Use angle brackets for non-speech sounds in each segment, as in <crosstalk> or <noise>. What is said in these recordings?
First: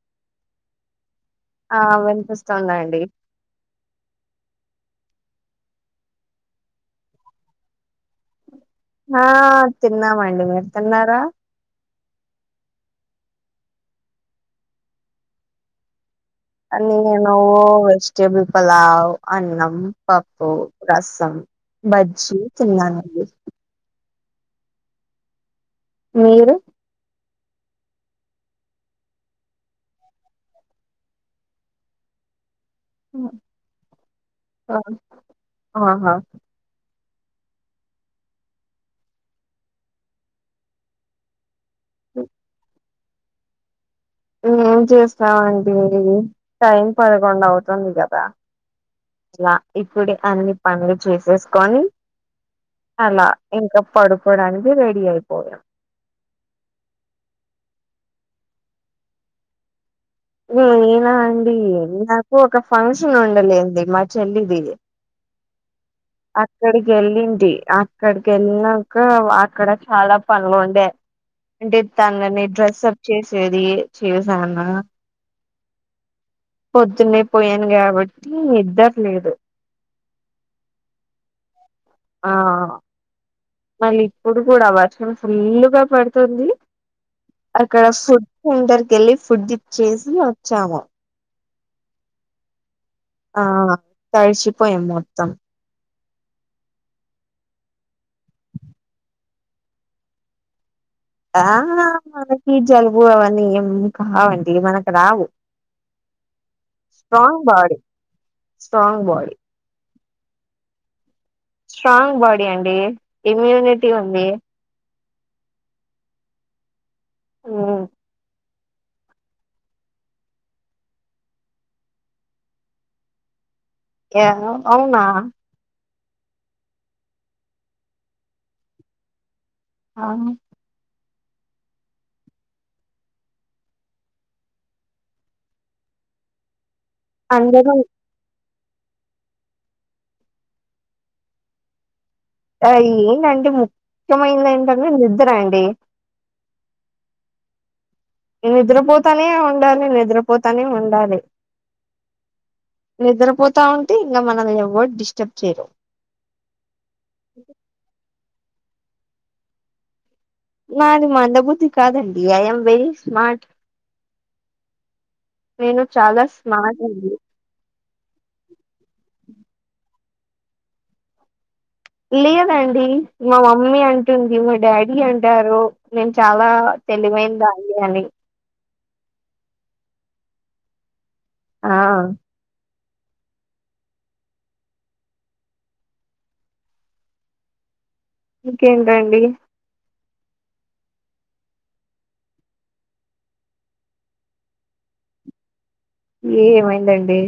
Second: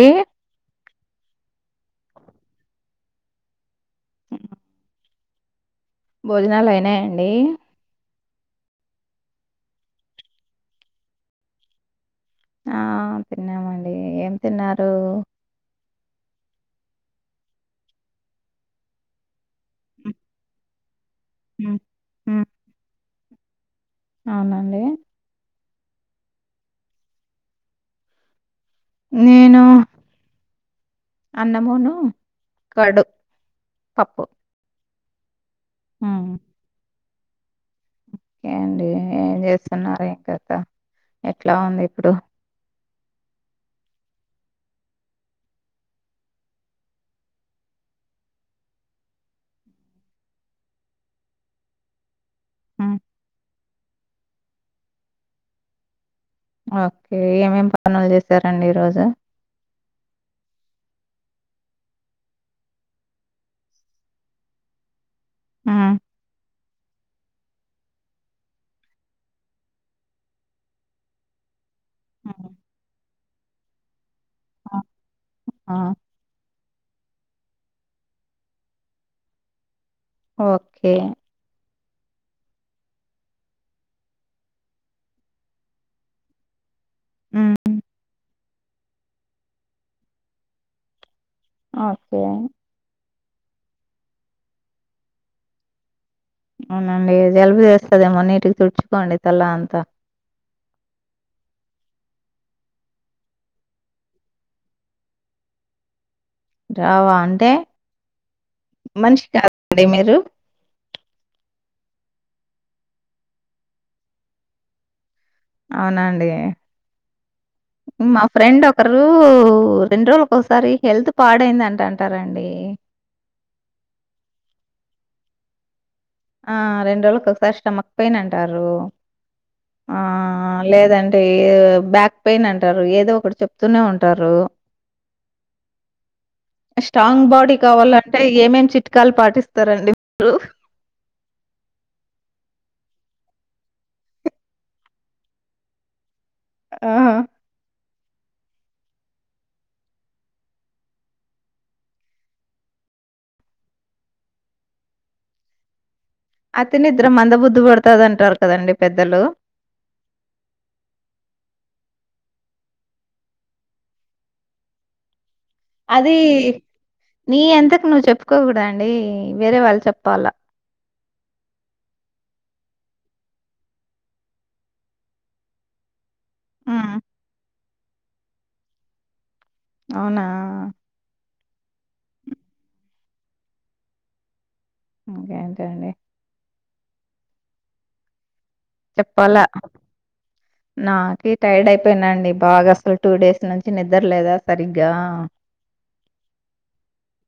ఏ ఆ వినిపిస్తుందండి భోజనాలు అయినాయండి ఆ తిన్నామండి మీరు తిన్నారా ఆ తిన్నామండి ఏం తిన్నారు అ నేను వెజిటేబుల్ పలావ్ అన్నం హ్మ్ పప్పు రసం హ్మ్ బజ్జి హ్మ్ తిన్నానండి అవునండి మీరు నేను అన్నమును కర్డు పప్పు ఆ, ఆహా హ్మ్ ఓకే అండి ఏం చేస్తున్నారు ఏం కథ ఎట్ల ఎవంది ఇప్పుడు ఏం చేస్తామండి టైం పదకొండు అవుతుంది కదా లా ఇప్పుడే అన్ని పన్లు చేసేసుకొని హ్మ్ అలా ఇంకా పడుకోడానికి రెడీ అయిపోయాం ఓకే ఏమేం పనులు చేశారండి ఈరోజు నేనా అండి నాకు ఒక ఫంక్షన్ ఉండలేండి మా చెల్లిది ఊ అక్కడికి ఎళ్ళింటి అక్కడికి వెళ్ళినాక అక్కడ చాలా పనులు ఉండే అంటే తనని హ్మ్ డ్రెస్ అప్ చేసేది చేసాన ఆ ఆ పొద్దున్నే పోయాను కాబట్టి నిద్దర లేదు ఓకే ఆ మళ్ళీ ఇప్పుడు కూడా వర్షం ఫుల్గా పడుతుంది. హ్మ్ అక్కడ ఫుడ్ సెంటర్కి వెళ్ళి ఫుడ్ ఇచ్చేసి వచ్చాము. ఓకే ఆ తడిచిపోయ మొత్తం అవునండి జలుబు చేస్తదేమో, నీటికి తుడుచుకోండి తలఅంతా. ఆ మనకి జలుబు అవన్నీ ఏం కావండి. మనకు రావు. జావా స్ట్రాంగ్ అంటే బాడి స్ట్రాంగ్ మనిషి బాడి కాదండి మీరు స్ట్రాంగ్ బాడీ అండి ఇమ్యూనిటీ ఉంది. అవునండి హ్మ్ మా ఫ్రెండ్ ఒ ఒకరు రెండు రోజులక ఒకసారి హెల్త్ పాడయింద అంట అంటారండి. ఏమో అవునా ఆ రెండు రోజులకు ఒకసారి స్టమక్ పెయిన్ అంటారు. ఆ లేదంటే అంటే బ్యాక్ పెయిన్ అంటారు. ఏదో ఒకటి చెప్తూనే ఉంటారు. స్ట్రాంగ్ బాడీ అందరూ కావాల అంటే ఏమేం చిట్కాలు పాటిస్తారండి మీరు ఆ ఏంటంటే ముఖ్యమైనది ఏంటంటే నిద్ర అండి. ఆ అ నిద్రపోతానే ఉండాలి. నిద్రపోతానే ఉండాలి. నిద్రపోతా ఉంటే ఇంగ మనం ఎవరు డిస్టర్బ్ చేయరు. అతి నిద్ద్ర మంద బుద్ధి పడుతాది అంటారు కదండి పెద్దలు. నాది మందబుద్ధి కాదండి. ఐ యామ్ వెరీ స్మార్ట్ నేను అది చాలా స్మార్ట్ అండి నీ అంతకు నువ్వు చెప్పుకోకూడద అండి. వేరే వాళ్ళు చెప్పాలా. లేదండి మా మమ్మీ అంటుంది. మా డాడీ అంటారు. నేను చాలా హ్మ్. తెలివైంది దాన్ని అని అవునా ఆ కే ఎంత అండి ఇంకేంటండి చెప్పాలా? నాకి టైర్డ్ అయిపోయిన అండి. బాగా అసలు టూ డేస్ నుంచి నిద్రలేదా సరిగ్గా. ఏ ఏమైందండి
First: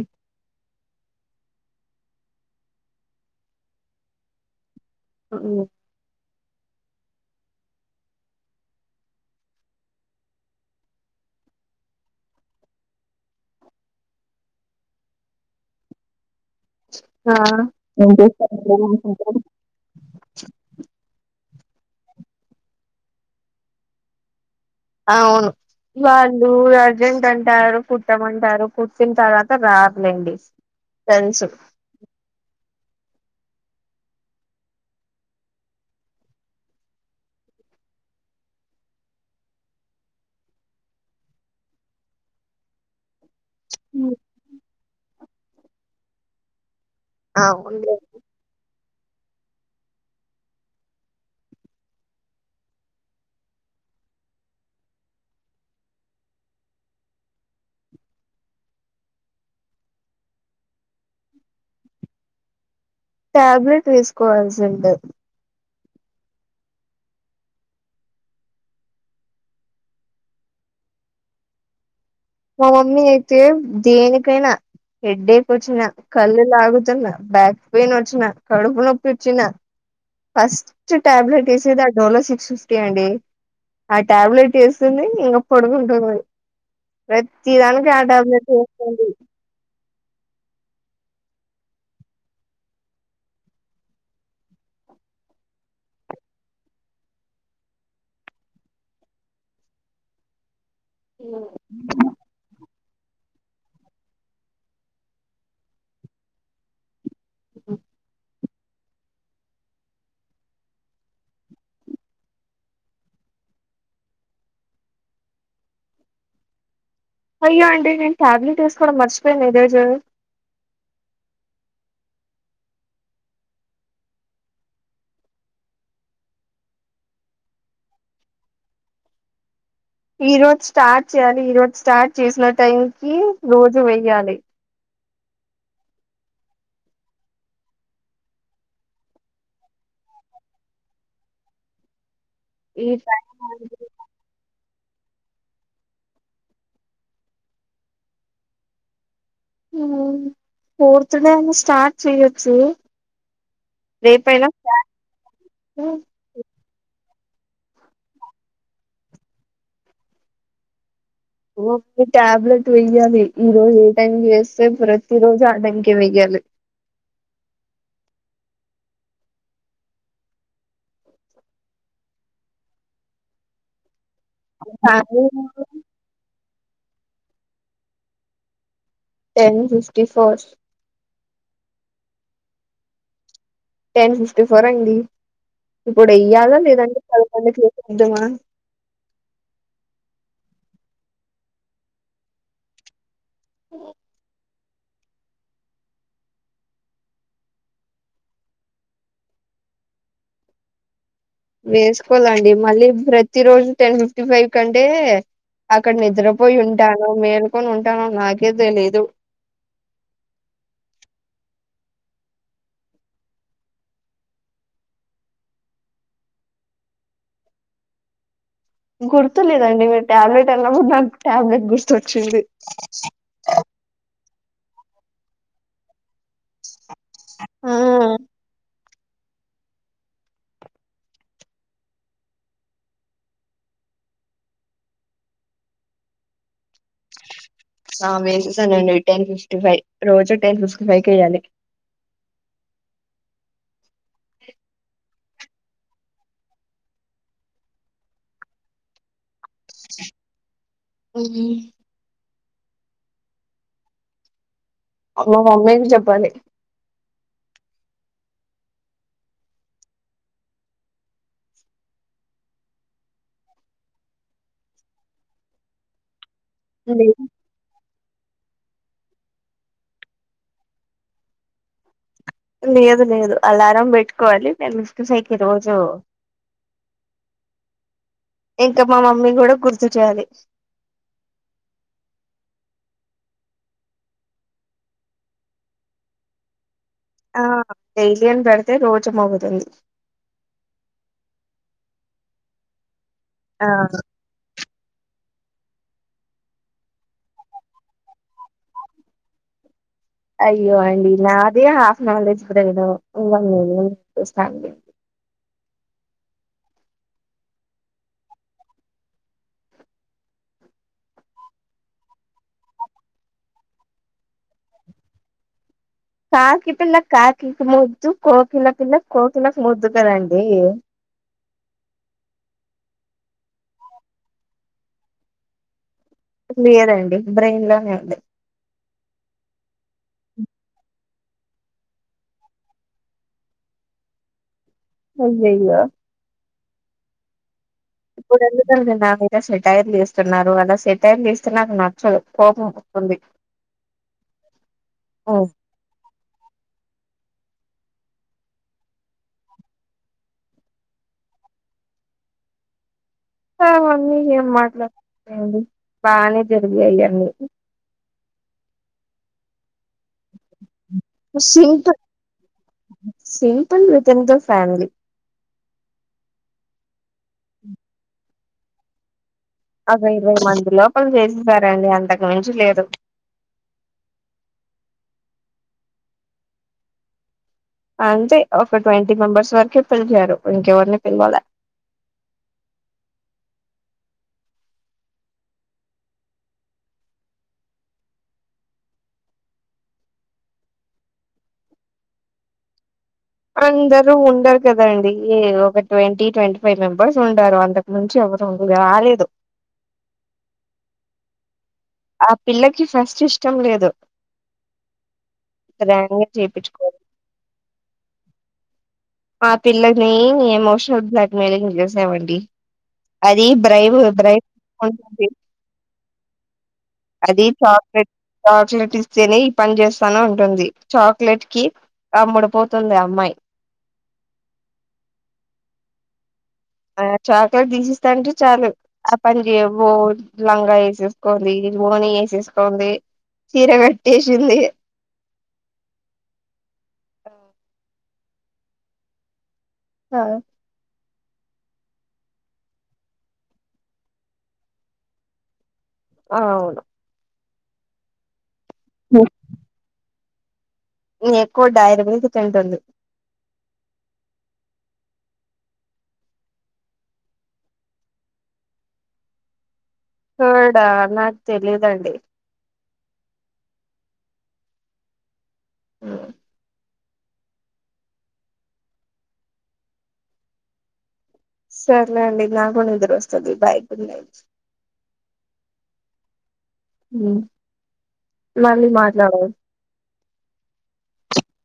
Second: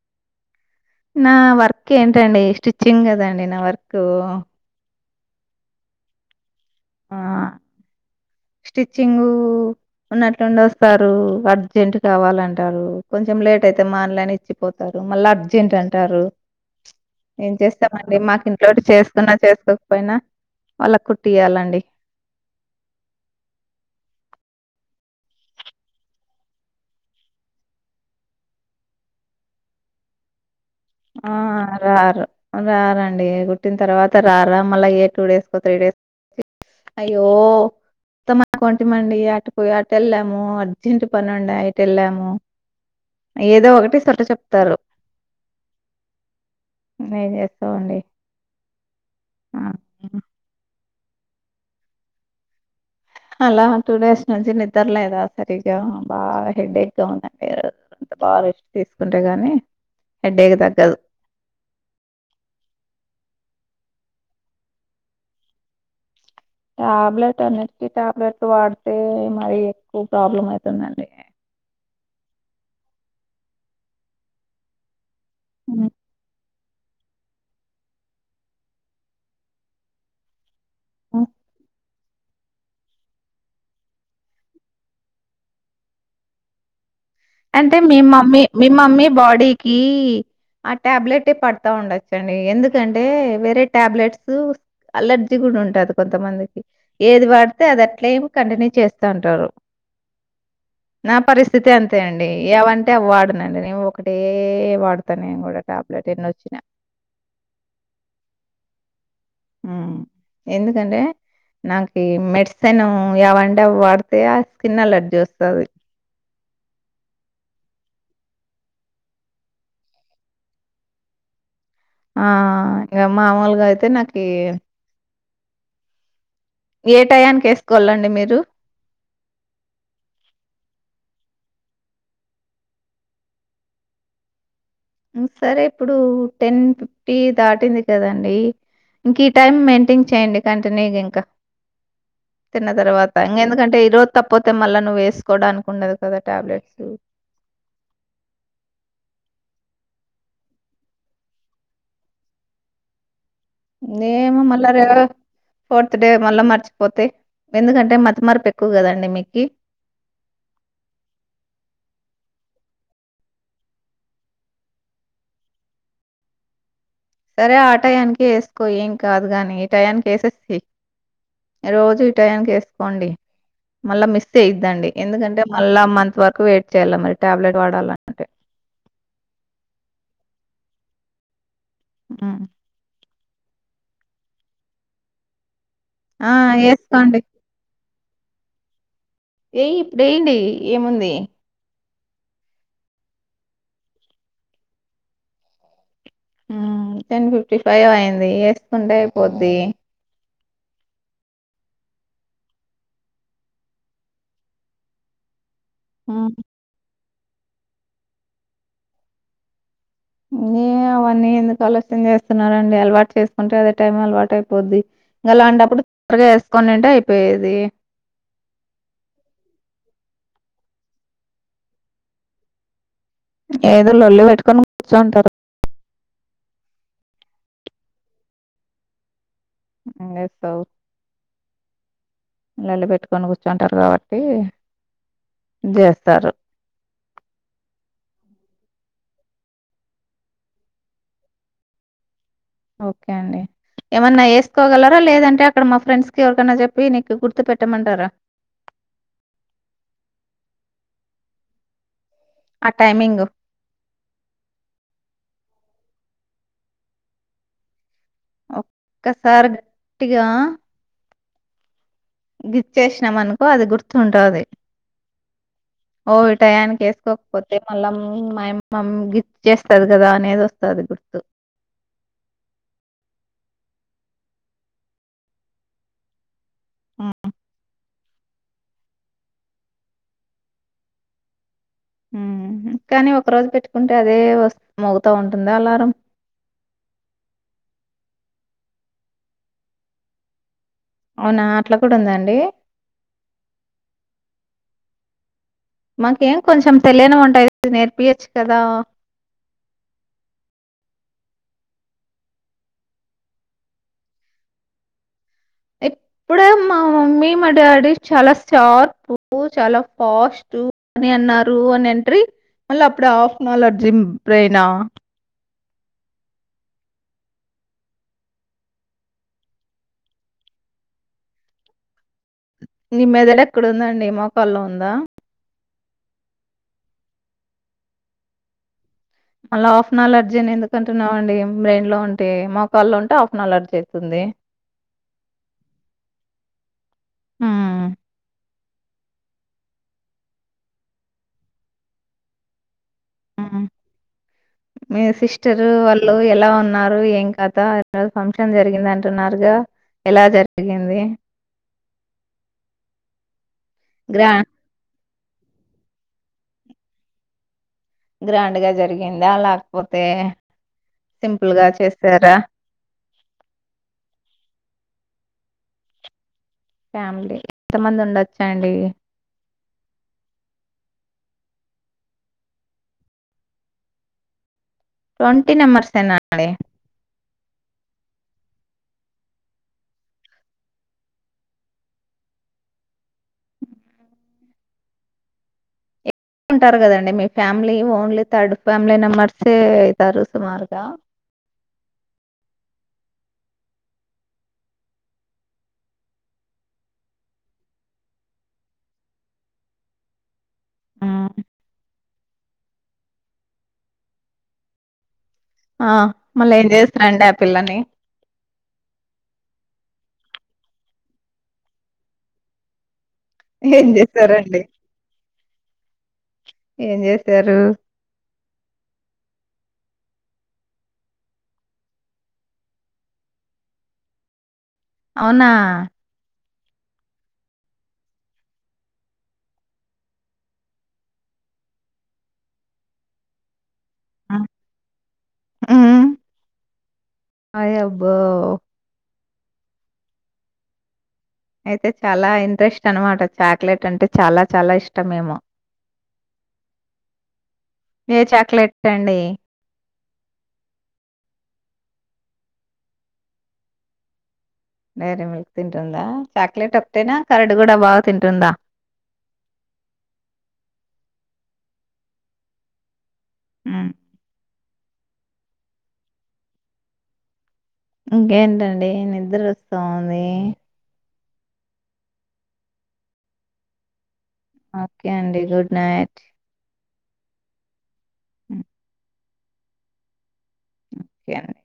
నా వర్క్ ఏంటండి స్టిచ్చింగ్ కదండి నా వర్క్. ఉ ఆ స్టిచ్చింగ్ ఉన్నట్లుండి వస్తారు. అర్జెంట్ కావాలంటారు. కొంచెం లేట్ అయితే మాన్లైన్ ఇచ్చిపోతారు మళ్ళీ అర్జెంట్ అంటారు. ఆ! ఏం ఏం చేస్తామండి. మాకు ఇంట్లో చేస్తారండి చేసుకున్నా చేసుకోకపోయినా వాళ్ళక్ కుట్టియాలంట ఆ అవును వాళ్ళు అర్జెంట్ అంటారు కుట్టమంటారు కుట్టిన తర్వాత రారు లెండి ఆ రారు రారండి కుట్టిన తర్వాత రారా మళ్ళీ ఏ టూ డేస్కో త్రీ డేస్ కొ అయ్యో వదం అనుకుంట మండి అటు పోయి అటు వెళ్ళాము అర్జెంట్ పను ఉండి ఇటు వెళ్ళాము ఏదో ఒకటి సట చెప్తారు నేం అవును చేస్తావండి ఆ అలా టూ డేస్ నుంచి నిద్రలేదా సరిగా బాగా హెడ్ ఎక్ ఉందండి బాగా రెస్ట్ తీసుకుంటే గానీ హెడేకి తగ్గదు టాబ్లెట్ వేసుకోవాల్సి ఉండే టాబ్లెట్ అ నెక్ టాబ్లెట్ వాడితే మరి ఎక్కువ ప్రాబ్లం అయ్ తుందండి మా మమ్మీ అయితే దేనికైనా హెడ్ ఏక్ వచ్చిన కళ్ళు లాగు తున బ్యాక్ పెయిన్ వచ్చిన కడుపు నొప్పి వచ్చిన ఫస్ట్ ట్ హ్మ్. టాబ్లెట్ ఏసే దా దోలో సిక్స్ ఫిఫ్టీ అండి ఆ టాబ్లెట్ వేసుకుని ఇంకా పొడుకుంటుంది అంటే మీ మమ్మీ మీ మమ్మీ బాడీకి ఆ టాబ్లెట్ే పడతా ఉండచ్చండి ఎందుకంటే వేరే టాబ్లెట్స్ అలర్జీ కూడా ఉంటది కొంతమందికి ఏది వాడితే అది అట్లా ఏమి కంటిన్యూ చేస్తూ ఉంటారు నా పరిస్థితి అంతే అండి. అ ఏవంటే వాడనండి నేను ఒకటే వాడతాను నేను కూడా టాబ్లెట్ ఎన్నోచిన మ్మ్ ఎందుకంటే నాకి మెడిసిన్ ఎవంటే వాడితే ఆ స్కిన్ అలర్జీ వస్తది అయ్యో అండి నేను టాబ్లెట్ వేసుకోవడం మర్చిపోయాను ఈరోజు ఆ ఇంకా మామూలుగా అయితే నాకి ఏ టయానికిేసుకోవాలండి మీరు ఈ రోజు స్టార్ట్ చేయాలి ఈ రోజు స్టార్ట్ చేసిన టైం కి రోజు వెయ్యాలి సరే ఇప్పుడు టెన్ ఫిఫ్టీ దాటింది కదండి ఇంకా ఈ టైమ్ మెయింటైన్ చేయండి కంటిన్యూ ఇంకా తిన్న ఈ తర్వాత టైం ఇంక ఎందుకంటే ఈ రోజు తప్పతే మళ్ళ నువ్ వేసుకోవడానికి ఉండదు కదా టాబ్లెట్స్ మ్మ్ ఫోర్తే డే అయినా స్టార్ట్ చేయొచ్చు నేమ మళ్ళార ఫోర్త్ డే మళ్ళ మరి పోతే ఎందుకంటే మతమార్పు ఎక్కువ కదండి మీకి ట్యాబ్లెట్ వెయ్యాలి ఈ రోజు ఏ టైం వేస్తే ప్రతి రోజు ఆ టైకే వెయ్యాలి సరే ఆ టయానికి వేసుకో ఏం కాదు గాని ఈ టయానికి వేసేస్త రోజు ఈ టయానికి వేసుకోండి మళ్ళా మిస్ చేయద్దండి కానీ ఎందుకంటే మళ్ళా మంత్ వరకు వెయిట్ చేయ్యాల మరి టాబ్లెట్ వాడాలంటే టెన్ ఫిఫ్టీ ఫోర్ ఉ టెన్ ఫిఫ్టీ ఫోర్ అండి ఇప్పుడు ఆ! వెయ్యాలా లేదండి ఏసుకోండి. పదకొ యెద్దమా ఏయి ఇప్పుడేయ్యండి ఏముంది అ మ్మ్ టెన్ ఫిఫ్టీ ఫైవ్ అయింది వేసుకుంటే అయిపోద్ది వేస్కోవాలండి మళ్ళీ ప్రతి రోజు టెన్ ఫిఫ్టీ ఫైవ్కి అంటే అక్కడ నిద్రపోయి ఉంటానో మేల్కొని ఉంటానో నాకే తెలిదు. నే అవన్నీ ఎందుకు ఆలోచన చేస్తున్నరండి అలవాటు చేసుకుంటే అదే టైం అలవాటు అయిపోద్ది. లాంటప్పుడు తొందరగా వేసుకొనింటే అయిపోయేది. గుర్తులేదండి మీరు టాబ్లెట్ అన్నప్పుడు నాకు టాబ్లెట్ గుర్తోచ్చింది. ఏదో లొల్లి పెట్టుకొని కూర్చోయింటారు ఆ ఎమ్ చెత్తవ్ నన్ని పెట్టుకని కూర్చోయింటారు కాబట్టి దేస్తారు ఆ బేసిస్ అనండి టెన్ ఫిఫ్టీ ఫైవ్ రోజు టెన్ ఫిఫ్టీ ఫైవ్ కే వెయాలి. ఓకే అండి ఏమన్నా వేసుకోగలరా లేదంటే అక్కడ మా ఫ్రెండ్స్ కి ఎవరికైన్నా చెప్పి నీకు గుర్తు పెట్టమంటారా. <inaudible> ఉ ఆ టైమింగు మా మామయ్యకి చెప్పండి ఒక్కసారి గట్టిగా గిచ్చేసినాం అనుకో అది గుర్తుంటుంది ఓ టయానికి లే వేసుకోకపోతే మల్ల మాయమ్ మమ్ గిచేస్తది కదా అనేది వస్తది గుర్తు లేదు లేదు అలారం పెట్టుకోవాలి నేను ఇక్ సైకి ఈ రోజు ఉ ఇక మా మమ్మీ కూడా గుర్తు చేయాలి ఉ కానీ ఒక రోజు పెట్టుకుంటే అదే వస్త్ మోగుతా ఉంటదా అలారం. ఆ డైలీ అని పెడితే రోజు మోగుతుంది అవునా అట్లా కూడా ఉందా అండి ఆ మాకేం కొంచెం తెలియనివి ఉంటాయ్ నేర్పియచ్చు కదా. అయ్యో అండి నాదే హాఫ్ న్యాలెడ్జి బ్రెయిన్ ఇంగా నీనేమ్ చొప్పిస్తా అండి. ఇప్పుడే మా మమ్మీ మా డాడీ చాలా షార్పు చాలా ఫాస్ట్ టు అని అన్నారు అని అంట్రీ మళ్ళీ అప్పుడ హాఫ్ న్యాలెడ్జి బ్రెయినా. కాకి పిల్ల కాకికి ముద్దు కోకిల పిల్ల కోకిలకు ముద్దు కాదండి. <inaudible> నీ మెదడు ఎక్కడుందండి మొకాళ్ళో ఉందా లేదండి బ్రెయిన్ లోనే ఉంది మళ్ళ హఫ్ న్యాలెడ్జి అని ఎందుకు అంటున్నవ్ అండి బ్రెయిన్ లో ఉంటే మోకాల్లో ఉంటే హాఫ్ న్యాలెడ్జి అవుతుంది. యే అయ్యోయ్యో ఉ ఎందుకొ నా మీద సెటైర్లు ఏస్తున్నారు కదా సెటైర్లు ఏస్తే నాకు నచ్చదు కోపం వస్తుంది మీ హ్మ్. సిస్టరు వాళ్ళు ఎలా ఉన్నారు ఏం కథ ఏదో ఫంక్షన్ జరిగిందంటున్నారుగా ఎలా జరిగింది అవన్నీ గ్రా ఏం మాట్లాడుతావులేండి బానే జరిగింది అండి గ్రాండ్ గా జరిగిందా లేకపోతే సింపుల్‌గా చేసారా? Simple with in the family family ఎంత మంది ఉండొచ్చు అండి ఒక ఇరవై మంది లోపల చేస్తారండి అంతకు మించి లేదు ట్వంటీ మెంబర్స్ ఏనా అండి అంతే ఒక ట్వంటీ మెంబర్స్ వరకే పిలిచారు ఇంకెవరిని పిలవలే ఉంటారు కదండి మీ family only third family members ఏ అయితారు సుమారుగా అందరు ఉండరు కదాండి ఒక ట్వంటీ ట్వంటీ ఫైవ్ మెంబర్స్ ఉంటారు అంతకుమించి ఇంగా రెండు కాలేదు ఆ ఆ పిల్లకి ఫస్ట్ ఇష్టం లేదు ఆ గ్రాండ్ గా మళ్ళా ఏం చేపించుకోవాలి చేస్తాండు ఆ పిల్లని ఆ పిల్ల ని ఎమోషనల్ బ్లాక్మెయిలింగ్ చేశామండి అది ఏం బ్రైవ్ బ్రైవ్ చేశారండి? <unintelligible> ఏం అది చేశారు? చాక్లెట్ చాక్లెట్ ఇస్తేనే ఈ పని చేస్త్ ఉంటుంది చాక్లెట్ కి అమ్ముడు పోతుంది ఆ అమ్మాయి అవునా ఆ చాక్లెట్ తీసిస్తా అంటే చాలు ఆ పని చేవో లంగా వేసేసుకోవాలి వోని వేసేసుకోంది చీర కట్టేసింది మ్మ్ అయాబ్బో ఆ అయితే చాలా ఇంట్రెస్ట్ అన్నమాట చాక్లెట్ అంటే చాలా చాలా ఇష్టం ఏమో అవును ఏ చాక్లెట్ అండి ఇమో ఎక్కువ డైరీమిల్క్ తింటుంది డైరీ మిల్క్ తింటుందా చాక్లెట్ ఒక్కటెనా కర్డ్ కూడా బాగా తింటుందా కోర్డా నాకు తెలీదండి ఉను అయాయో <unintelligible> ఇంకేంటండి నిద్ర వస్తా ఉంది సర్లే అండి నాకు నిద్ర వస్తాది బై గుడ్ నైట్ ఓకే అండి గుడ్ నైట్ మ్మ్ మళ్ళీ మాట్లాడదాం ఒకే అండి